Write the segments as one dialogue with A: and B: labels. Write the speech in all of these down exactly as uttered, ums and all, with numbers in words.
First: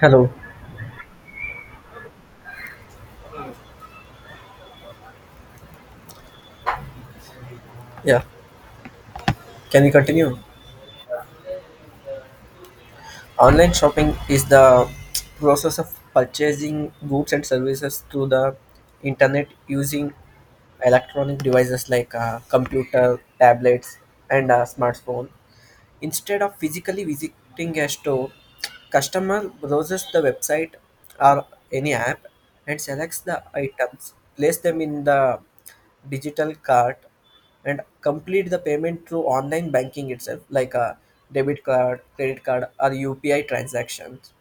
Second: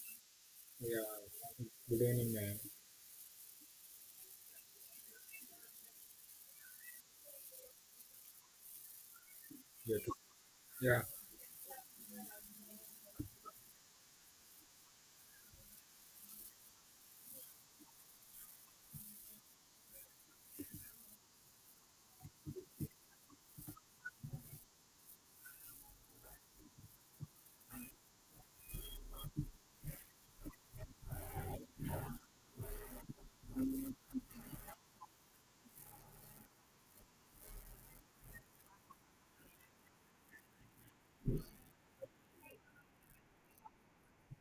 A: Hello.
B: Yeah, good evening, man.
A: Yeah, can we
B: Yeah,
A: continue?
B: yeah,
A: Online shopping is the process of purchasing goods and services through the internet using electronic devices like uh, computer, tablets, and uh, smartphone. Instead of physically visiting a store, customer browses the website or any app and selects the items, place them in the digital cart, and complete the payment through online banking itself, like a debit card, credit card, or U P I transactions.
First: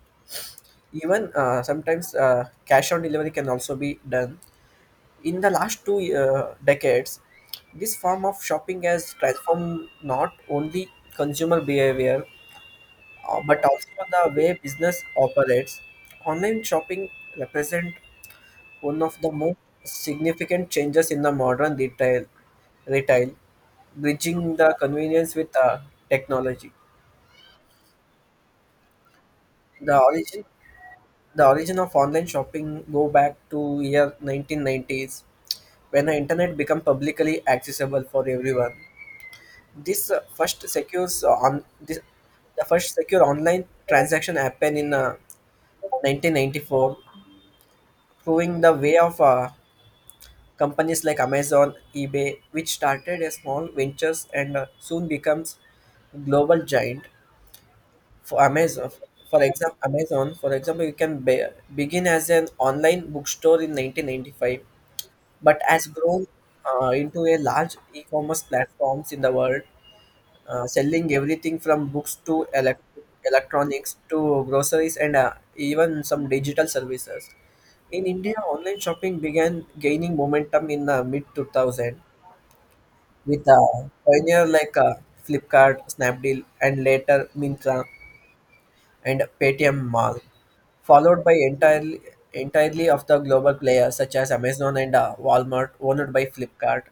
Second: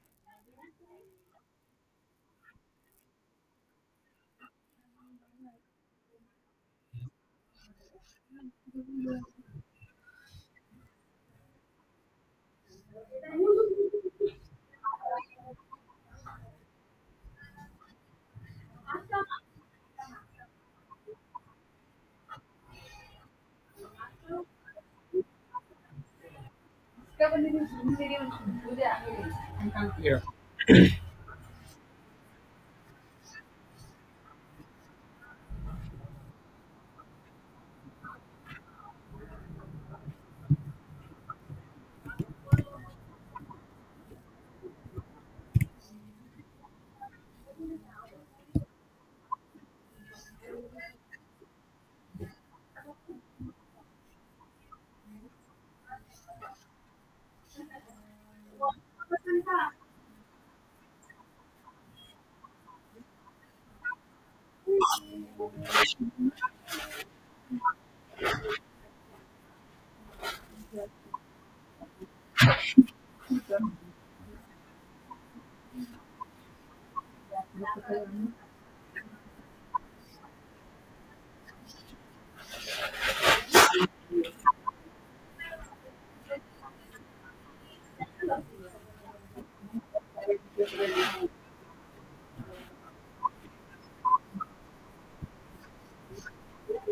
A: Even uh, sometimes uh, cash on delivery can also be done. In the last two uh, decades, this form of shopping has transformed not only consumer behavior uh, but also the way business operates. Online shopping represent one of the most significant changes in the modern retail, retail bridging the convenience with uh, technology. The
B: yeah,
A: origin, the origin of online shopping go back to year nineteen nineties when the internet became publicly accessible for everyone. This uh, first secures uh, on this the first secure online transaction happened in uh, nineteen ninety-four, proving the way of uh, companies like Amazon, eBay, which started as small ventures and uh, soon becomes global giant. For Amazon, for example, Amazon, for example, you can be- begin as an online bookstore in nineteen ninety-five, but has grown uh, into a large e-commerce platforms in the world, uh, selling everything from books to elect- electronics to groceries and uh, even some digital services. In India, online shopping began gaining momentum in the mid two thousand with uh, pioneer like uh, Flipkart, Snapdeal, and later Mintra and Paytm Mall, followed by entirely entirely of the global players such as Amazon and uh, Walmart owned by Flipkart.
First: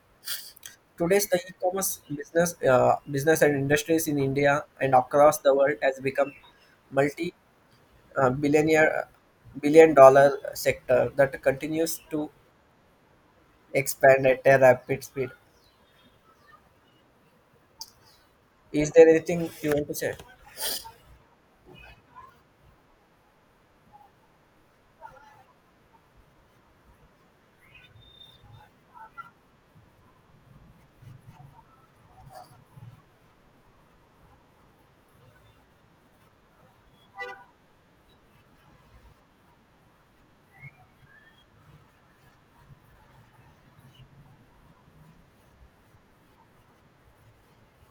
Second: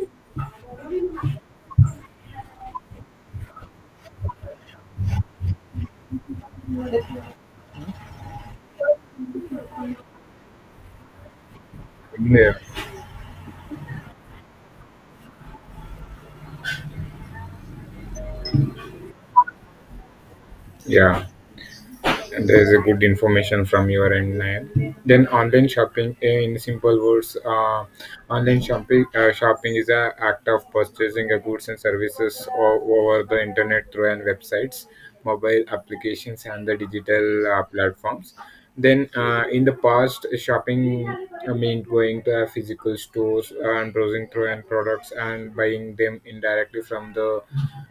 A: Today's the e-commerce business, uh, business and industries in India and across the world has become multi uh, billionaire billion dollar sector that continues to
B: yeah.
A: expand at a rapid speed. Is there anything you want to say?
B: yeah. There is a good information from your end, Nayan. Then online shopping, eh, in simple words, uh, online shopping uh, shopping is an act of purchasing a goods and services o- over the internet through and websites, mobile applications, and the digital uh, platforms. Then uh, in the past, shopping uh, meant going to a physical stores and browsing through and products and buying them indirectly from the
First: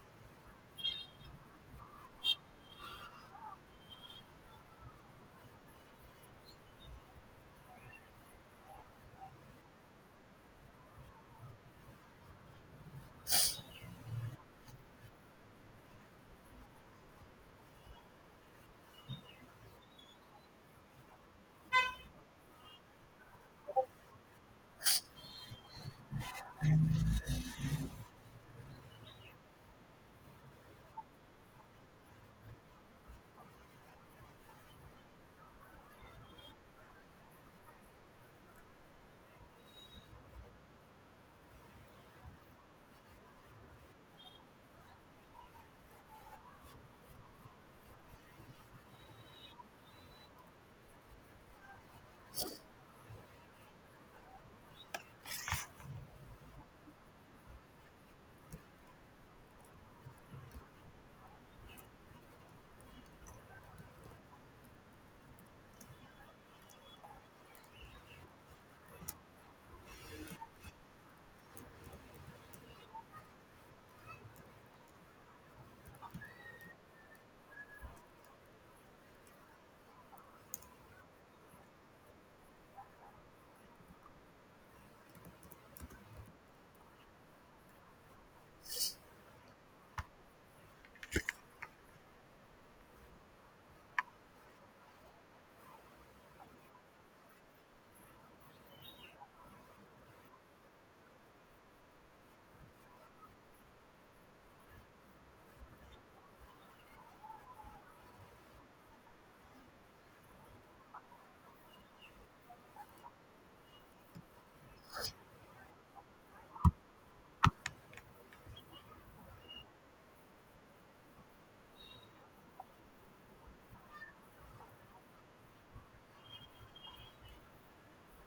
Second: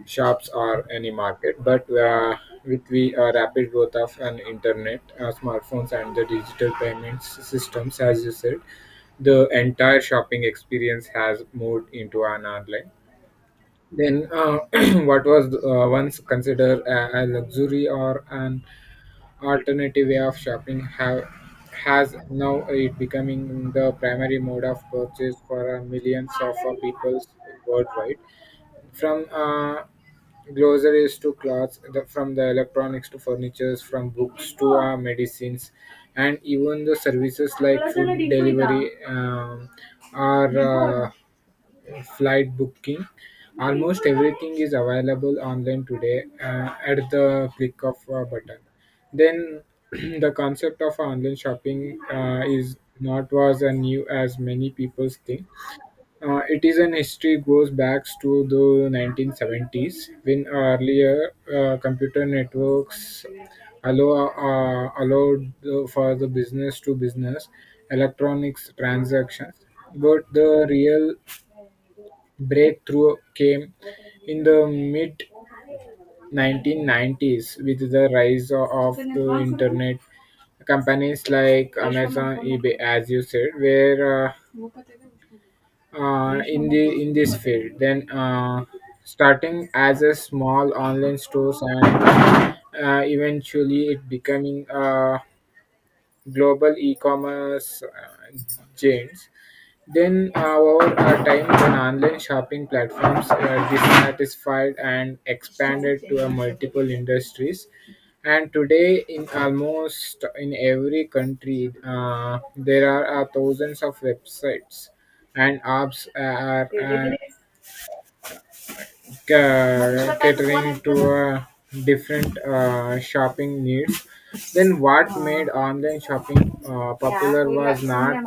B: shops or any market. But uh, with the uh, rapid growth of an internet, uh, smartphones, and the digital payments systems, as you said, the entire shopping experience has moved into an online. Then, uh, what was uh, once considered a, a luxury or an alternative way of shopping have has now it becoming the primary mode of purchase for uh, millions of uh, people worldwide, from uh, groceries to clothes, the, from the electronics to furnitures, from books to uh, medicines, and even the services like food delivery um, or uh, flight booking. Almost everything is available online today uh, at the click of a button. Then the concept of online shopping uh, is not was a new as many people think, uh, it is an history goes back to the nineteen seventies when earlier uh, computer networks allow, uh, allowed the, for the business to business electronics transactions. But the real breakthrough came in the mid nineteen nineties with the rise o- of the internet companies like Amazon, eBay, as you said, were uh, uh, in the in this field, then uh, starting as a small online stores and uh, eventually it becoming a global e-commerce uh, giants. Then our uh, time when online shopping platforms uh, dissatisfied and expanded to uh, multiple industries. And today, in almost in every country, uh, there are uh, thousands of websites and apps uh, are uh, ca- catering to uh, different uh, shopping needs. Then what made online shopping uh, popular was not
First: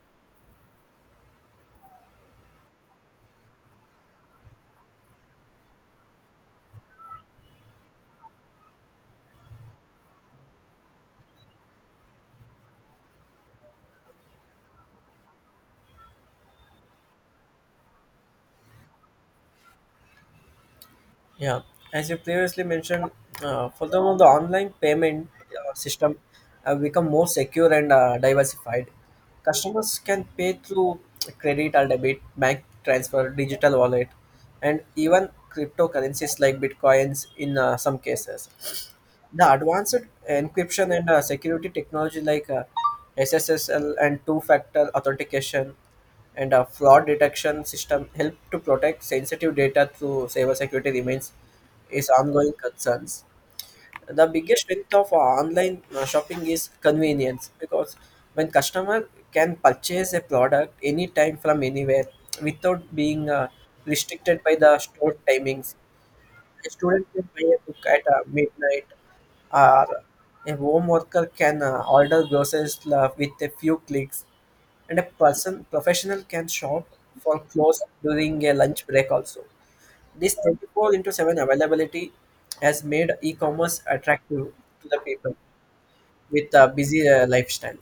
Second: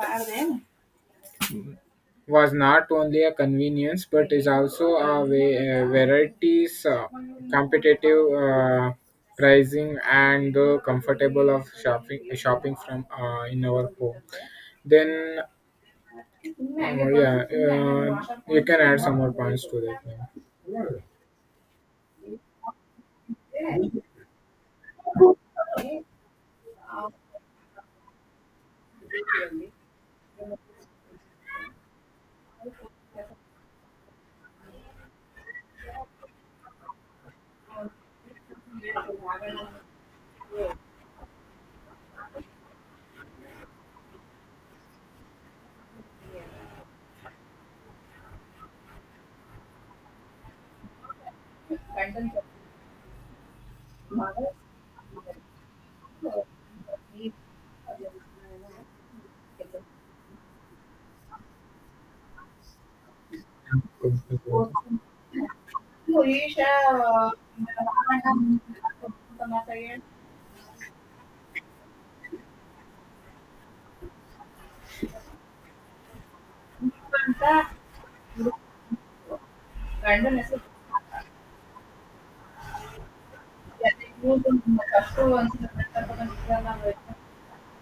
B: was not only a convenience but is also a way uh, varieties, uh, competitive uh, pricing, and the comfortable of shopping shopping from uh, in our home. Then uh, yeah, uh, you can add some more points to that.
A: Yeah, as you previously mentioned, uh, furthermore, the online payment uh, system have become more secure and uh, diversified. Customers can pay through credit or debit, bank transfer, digital wallet, and even cryptocurrencies like bitcoins in uh, some cases. The advanced encryption and uh, security technology like uh, S S L and two-factor authentication and a fraud detection system help to protect sensitive data through cybersecurity remains is ongoing concerns. The biggest strength of uh, online uh, shopping is convenience because when customer can purchase a product anytime from anywhere without being uh, restricted by
B: Yeah.
A: the store timings. Students can buy a book at uh, midnight, or a home worker can uh, order groceries uh, with a few clicks, and a person professional can shop for clothes during a lunch break also. This twenty-four into seven availability has made e-commerce attractive to the people with a busy uh, lifestyle.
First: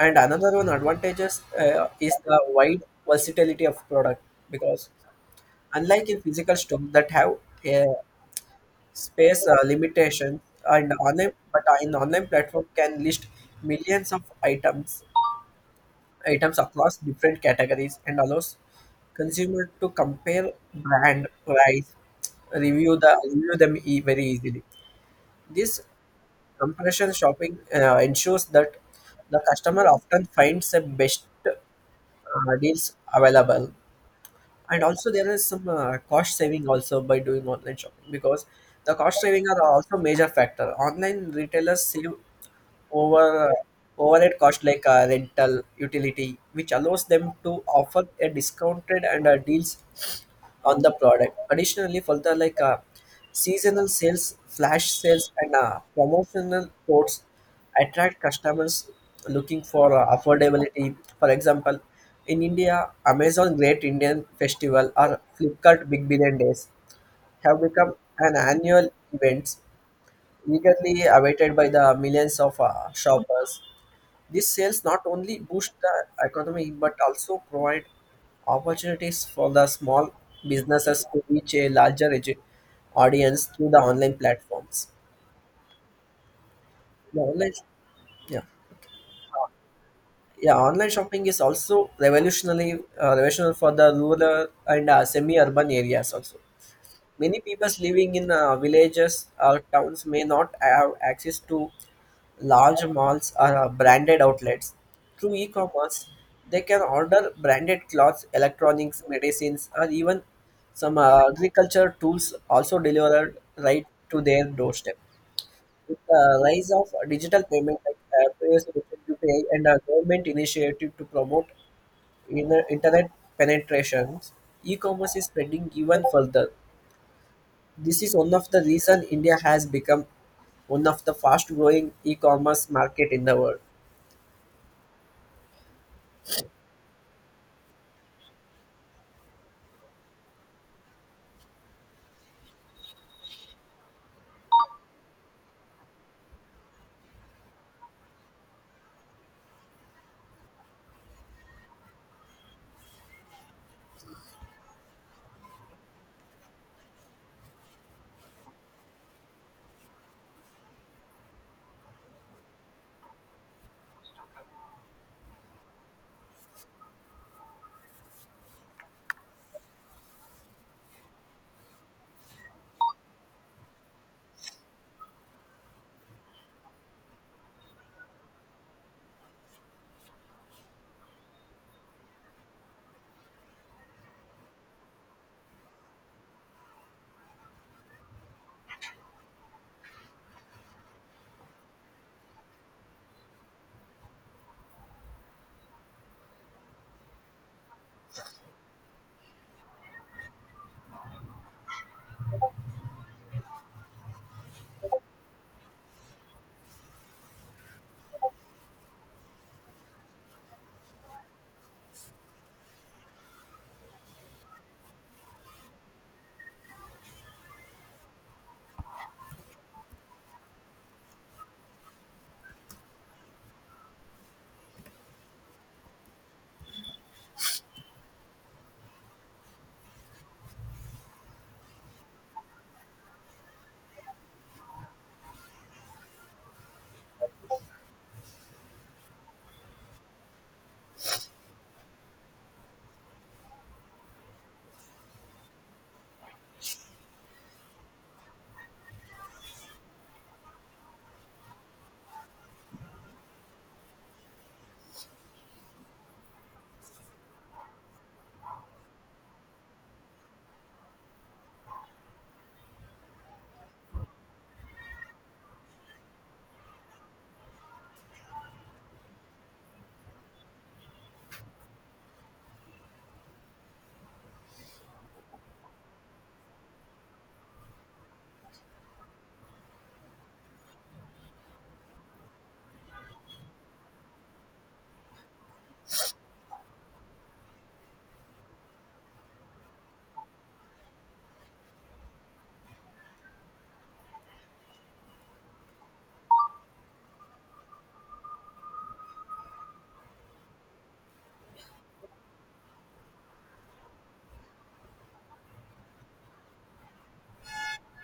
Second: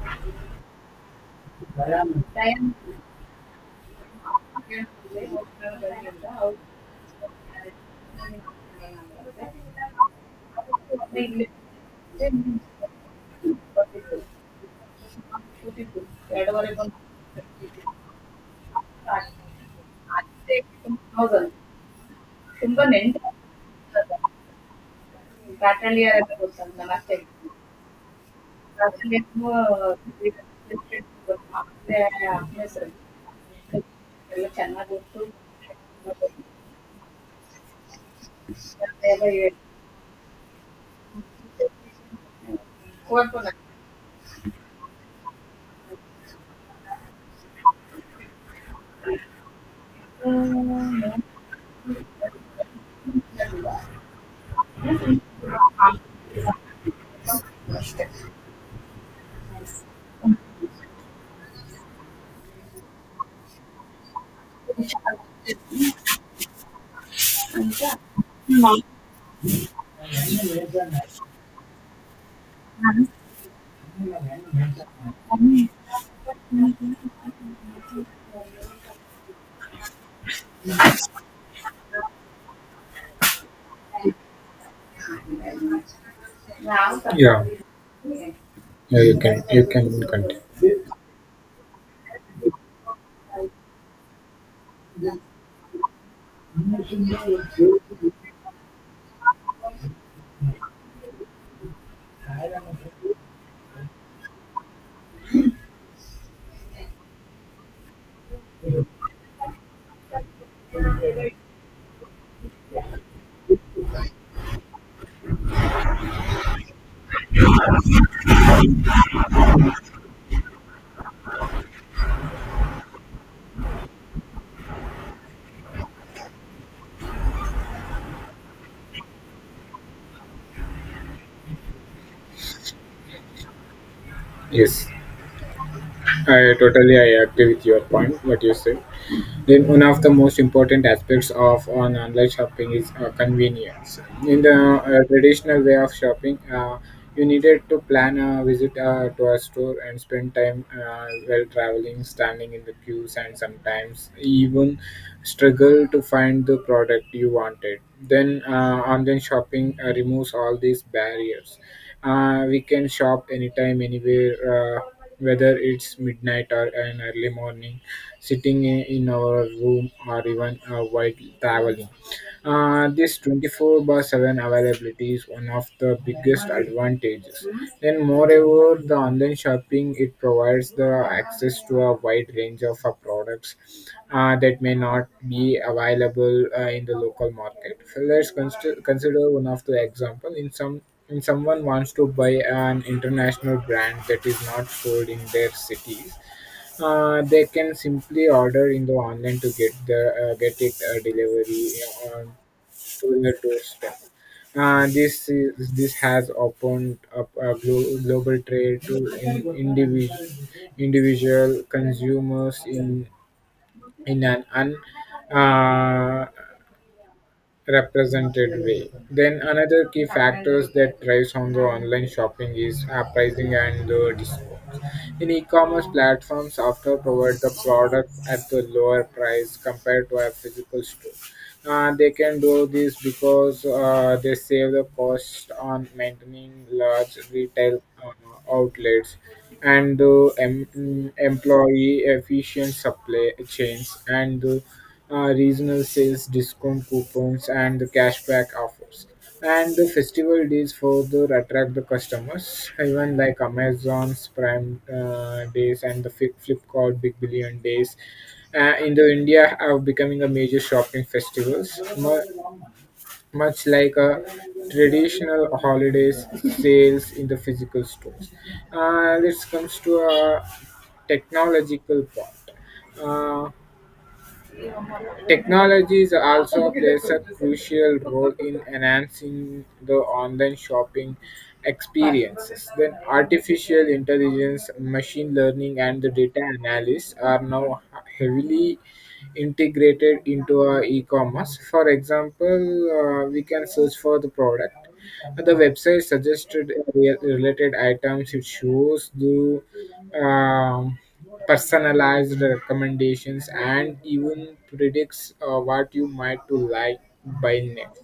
A: And another one advantages uh, is the wide versatility of product, because unlike in physical store that have a space uh, limitation and online, but uh, in online platform can list millions of items items across different categories and allows consumer to compare brand price, review the review them e- very easily. This comparison shopping uh, ensures that the customer often finds the best uh, deals available. And also there is some uh, cost saving also by doing online shopping, because the cost saving are also major factor. Online retailers save over uh, overhead cost like uh, rental utility, which allows them to offer a discounted and uh, deals on the product. Additionally, further like uh, seasonal sales, flash sales, and uh, promotional codes attract customers looking for uh, affordability. For example, in India, Amazon Great Indian Festival or Flipkart Big Billion Days have become an annual event eagerly awaited by the millions of uh, shoppers. These sales not only boost the economy but also provide opportunities for the small businesses to reach a larger edu- audience through the online platforms. The
B: Yeah,
A: online, yeah,
B: yeah, you can, you can continue.
A: yeah, Online shopping is also revolutionary, uh, revolutionary for the rural and uh, semi-urban areas also. Many people living in uh, villages or towns may not have access to large malls or uh, branded outlets. Through e commerce, they can order branded clothes, electronics, medicines, or even some uh, agriculture tools also delivered right to their doorstep. With the rise of digital payment like PayPal, U P I, and a government initiative to promote in- internet penetrations, e commerce is spreading even further. This is one of the reason India has become one of the fast growing e-commerce market in the world.
B: Yes, I totally I agree with your point. What you say? Then one of the most important aspects of on online shopping is uh, convenience. In the uh, traditional way of shopping, uh, you needed to plan a visit uh, to a store and spend time uh, while traveling, standing in the queues, and sometimes even struggle to find the product you wanted. Then uh, online shopping uh, removes all these barriers. Uh, we can shop anytime, anywhere, uh, whether it's midnight or an early morning sitting i- in our room, or even uh, while traveling. Uh, this twenty-four by seven availability is one of the biggest advantages. Then, moreover, the online shopping it provides the access to a wide range of uh, products uh, that may not be available uh, in the local market. So let's consider consider one of the example. In some, in someone wants to buy an international brand that is not sold in their cities, uh, they can simply order in the online to get the uh, get it uh, delivery on to their doorstep. Uh, this is this has opened up a glo- global trade to in, individual individual consumers in in an un, uh, represented way. Then another key factors that drives on the online shopping is app pricing and the discounts. In e-commerce platforms often provide the product at the lower price compared to a physical store. Uh, they can do this because uh, they save the cost on maintaining large retail uh, outlets and uh, em- mm, employee efficient supply chains and uh, uh, regional sales discount coupons and the cashback offers and the festival days further attract the customers, even like Amazon's Prime uh, days and the Flip- Flipkart Big Billion Days uh, in the India, are becoming a major shopping festivals, mu- much like a traditional holidays sales in the physical stores. Uh, this comes to a technological part. Uh, Technologies also plays a crucial role in enhancing the online shopping experiences. Then artificial intelligence, machine learning and the data analysis are now heavily integrated into our e-commerce. For example, uh, we can search for the product. The website suggested re- related items. It shows the um, personalized recommendations, and even predicts uh, what you might to like by next.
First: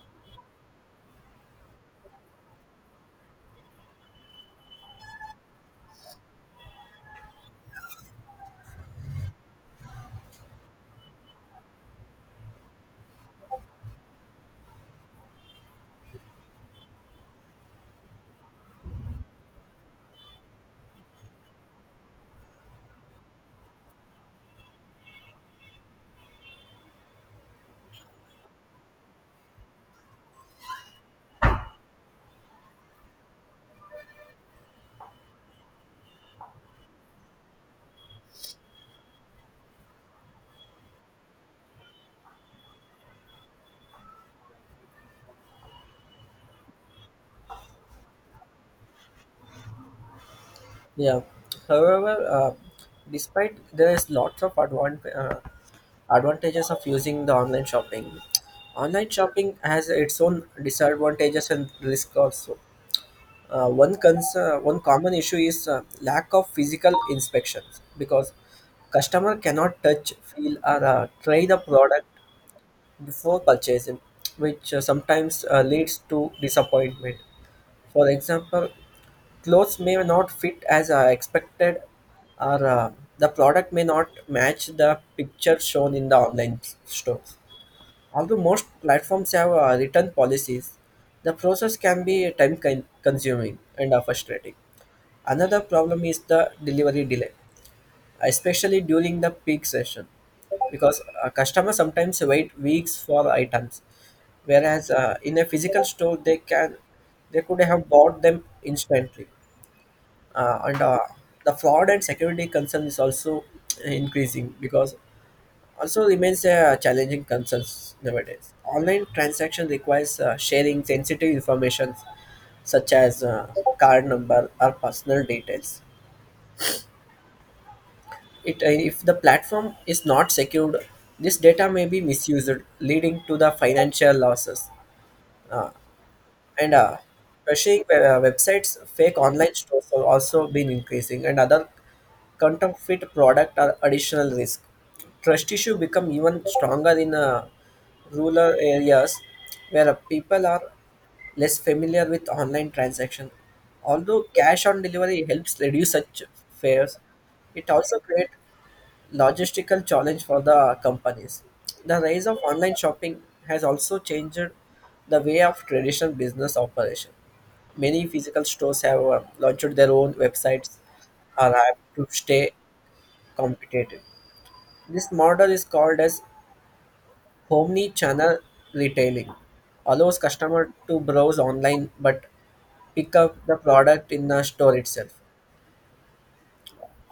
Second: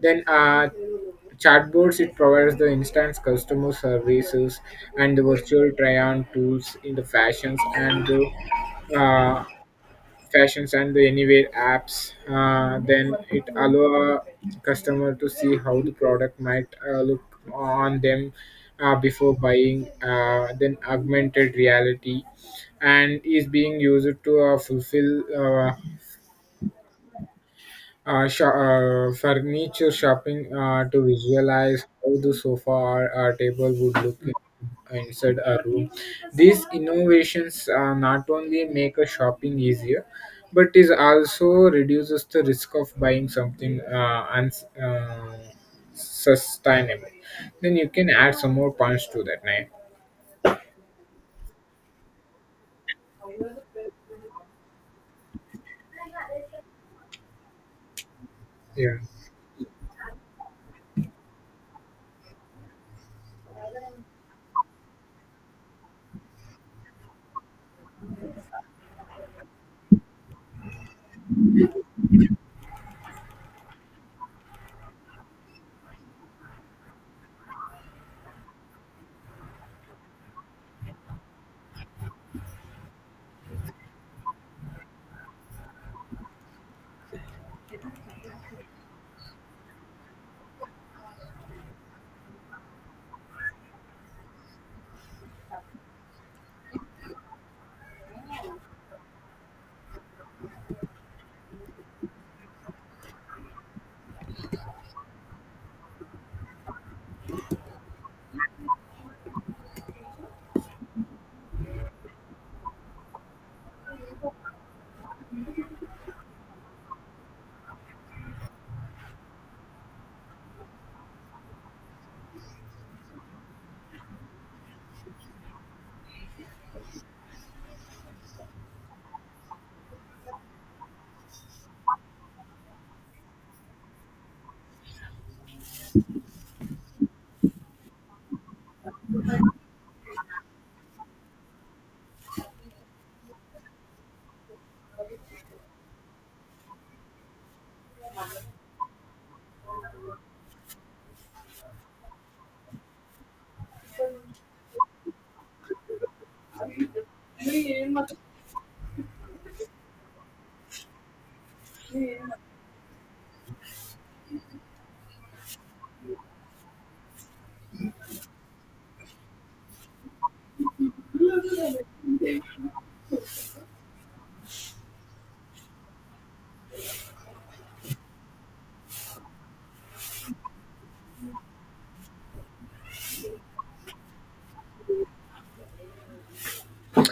B: Then uh, chatbots it provides the instant customer services and the virtual try-on tools in the fashions and the uh, fashions and the anywhere apps, uh, then it allow customer to see how the product might uh, look on them uh, before buying, uh, then augmented reality and is being used to uh, fulfill uh, uh, sh- uh, furniture shopping uh, to visualize how the sofa or a table would look in- inside a room. These innovations uh, not only make a shopping easier, but is also reduces the risk of buying something uh, uns- uh, sustainable. Then you can add some more points to that, right?
A: Yeah. However, uh, despite there is lots of advan- uh, advantages of using the online shopping,
B: Yeah.
A: online shopping has its own disadvantages and risk also. Uh, one concern, one common issue is uh, lack of physical inspections, because customer cannot touch, feel, or uh, try the product before purchasing, which uh, sometimes uh, leads to disappointment. For example, clothes may not fit as uh, expected, or uh, the product may not match the picture shown in the online stores. Although most platforms have uh, return policies, the process can be time con- consuming and uh, frustrating. Another problem is the delivery delay, especially during the peak session, because a customer sometimes wait weeks for items, whereas uh, in a physical store they can they could have bought them instantly. Uh, and uh, the fraud and security concern is also increasing, because also remains a challenging concerns nowadays. Online transaction requires uh, sharing sensitive information such as uh, card number or personal details. It uh, If the platform is not secured, this data may be misused, leading to the financial losses, and uh, phishing uh, websites, fake online stores have also been increasing, and other counterfeit product are additional risk. Trust issue become even stronger in uh, rural areas, where uh, people are less familiar with online transaction. Although cash on delivery helps reduce such fares, it also creates logistical challenge for the companies. The rise of online shopping has also changed the way of traditional business operation. Many physical stores have uh, launched their own websites or app to stay competitive. This model is called as omni-channel retailing. Allows customer to browse online but pick up the product in the store itself,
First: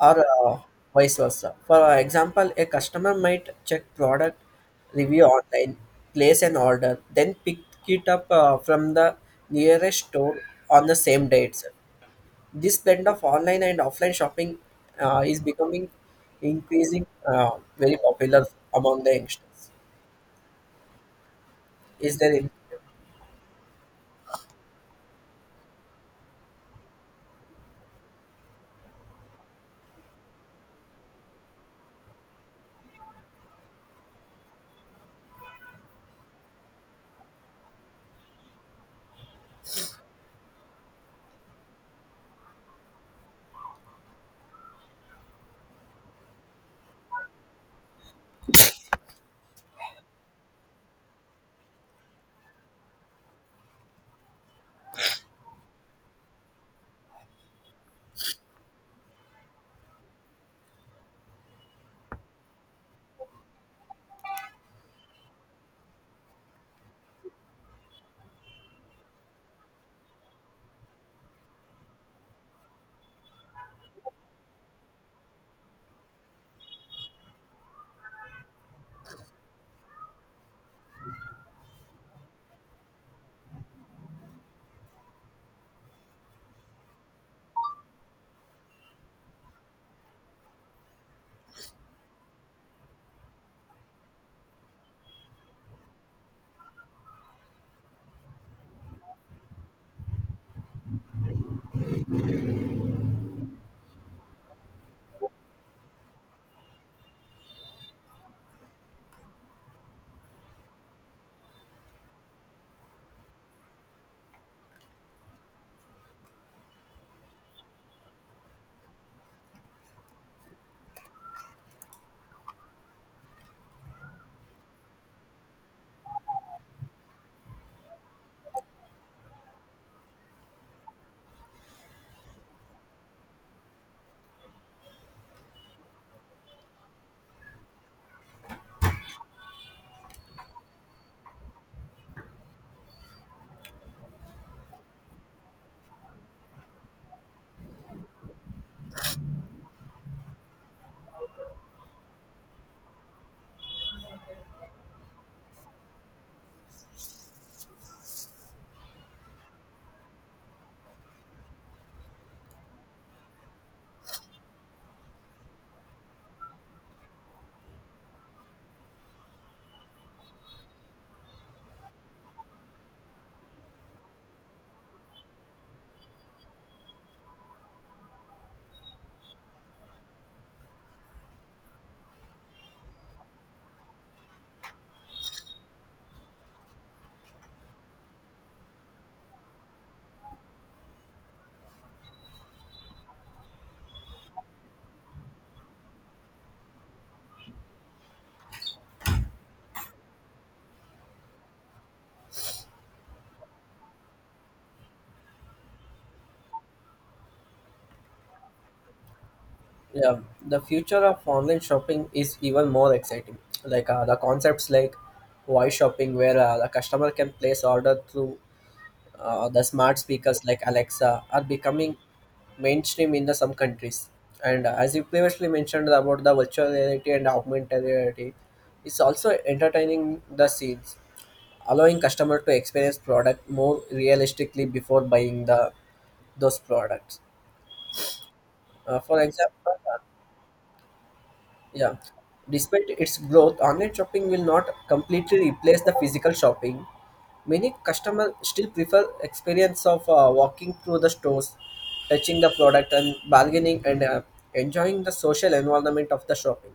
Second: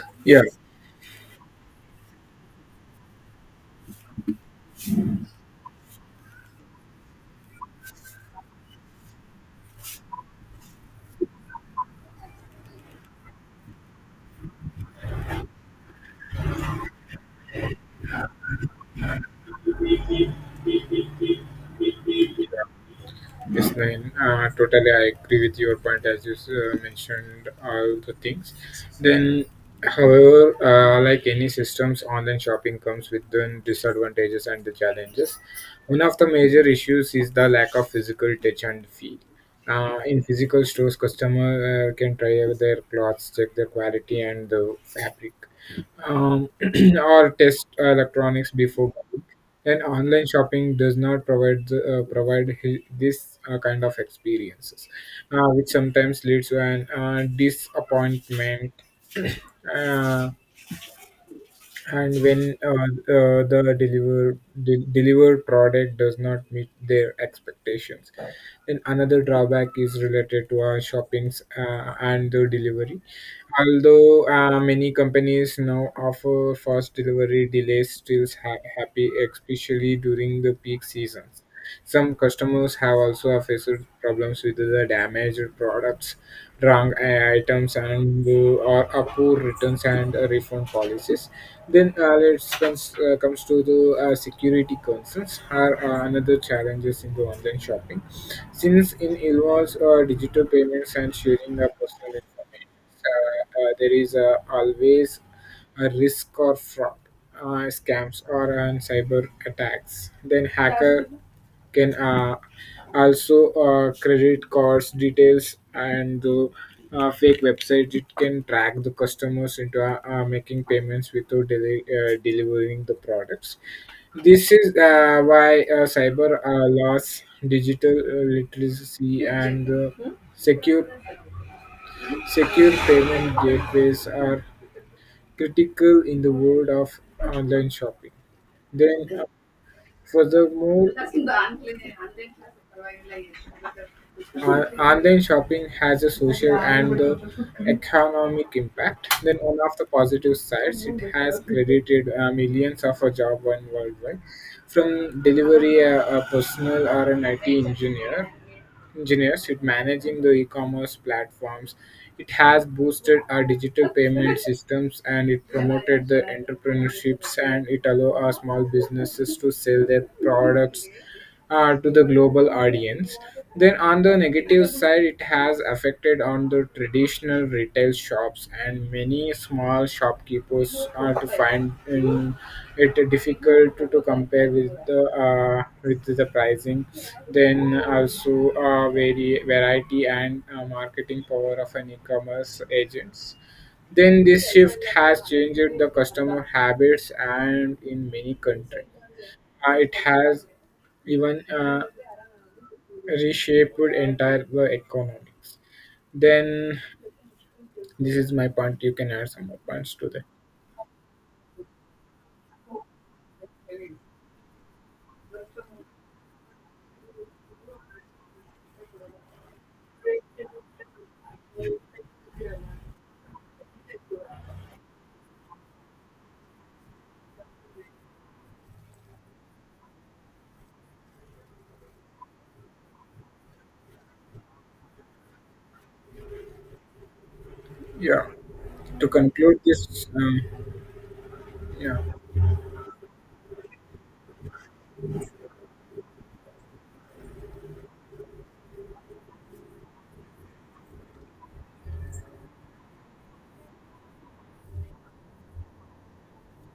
A: or
B: Yeah.
A: uh, vice versa. For example, a customer might check product review online, place an order, then pick it up uh, from the nearest store on the same day itself. This blend of online and offline shopping uh, is becoming increasing uh, very popular among the youngsters. Is there any-
B: Yes, Nayan. Uh, totally, I agree with your point as you uh, mentioned all the things. Then, however, uh, like any systems, online shopping comes with the disadvantages and the challenges. One of the major issues is the lack of physical touch and feel. Uh, in physical stores, customer uh, can try their clothes, check their quality and the fabric, um, or test uh, electronics before buying. And online shopping does not provide the, uh, provide hi- this uh, kind of experiences, uh, which sometimes leads to an uh, disappointment. Uh, and when uh, uh, the deliver de- delivered product does not meet their expectations, then another drawback is related to our shoppings uh, and the delivery. Although uh, many companies now offer fast delivery, delays still ha- happy, especially during the peak seasons, some customers have also faced problems with the damaged products, wrong items, and uh, or a poor returns and uh, refund policies. Then uh, let's comes uh, comes to the uh, security concerns are uh, another challenges in the online shopping, since it involves uh, digital payments and sharing of personal information. Uh, uh, there is uh, always a risk of fraud, uh, scams, or uh, cyber attacks. Then hacker can uh, also uh, credit cards details and the uh, fake websites it can track the customers into uh, uh, making payments without deli- uh, delivering the products. This is uh, why uh, cyber uh, laws, digital uh, literacy and uh, secure secure payment gateways are critical in the world of online shopping. Then uh, furthermore, on- online shopping has a social and uh, economic impact. Then, one of the positive sides, it has credited uh, millions of a job on worldwide, from delivery uh, a personal or an I T engineer engineers in managing the e-commerce platforms. It has boosted our digital payment systems and it promoted the entrepreneurships and it allow our small businesses to sell their products uh, to the global audience. Then on the negative side, it has affected on the traditional retail shops and many small shopkeepers are to find in it difficult to, to compare with the uh, with the pricing, then also uh, vari- variety and uh, marketing power of an e-commerce agents. Then this shift has changed the customer habits and in many countries, uh, it has even uh, reshaped entire the economics. Then this is my point, you can add some more points to
A: yeah,
B: that.
A: the future of online shopping is even more exciting. Like uh, the concepts like voice shopping, where uh, the customer can place order through uh, the smart speakers like Alexa are becoming mainstream in the some countries. And uh, as you previously mentioned about the virtual reality and augmented reality, it's also entertaining the scenes, allowing customer to experience product more realistically before buying the those products.
B: Yeah,
A: Uh,
B: to
A: for
B: conclude
A: example,
B: this, um,
A: Yeah.
B: yeah
A: Despite its growth, online shopping will not completely replace the physical shopping. Many customers still prefer experience of uh, walking through the stores, touching the product and bargaining and uh, enjoying the social environment of the shopping.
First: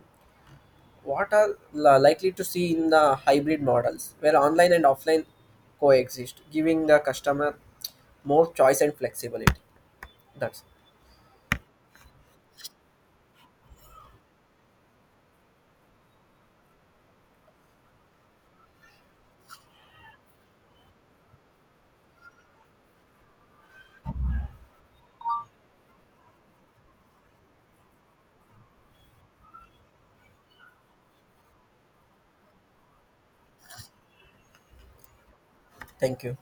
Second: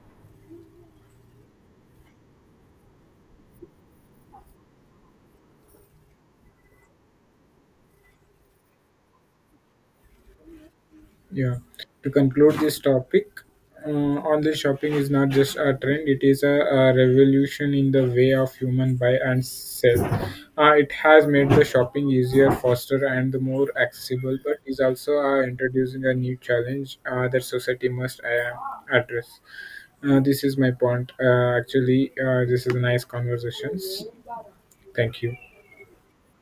A: What are la- likely to see in the hybrid models where online and offline coexist, giving the customer more choice and flexibility. That's
B: Yeah, to conclude this topic, uh, online shopping is not just a trend, it is a, a revolution in the way of human buy and sell. Uh, it has made the shopping easier, faster, and more accessible, but is also uh, introducing a new challenge uh, that society must uh, address. Uh, this is my point. Uh, actually, uh, this is a nice conversation. Thank you.
A: Thank you.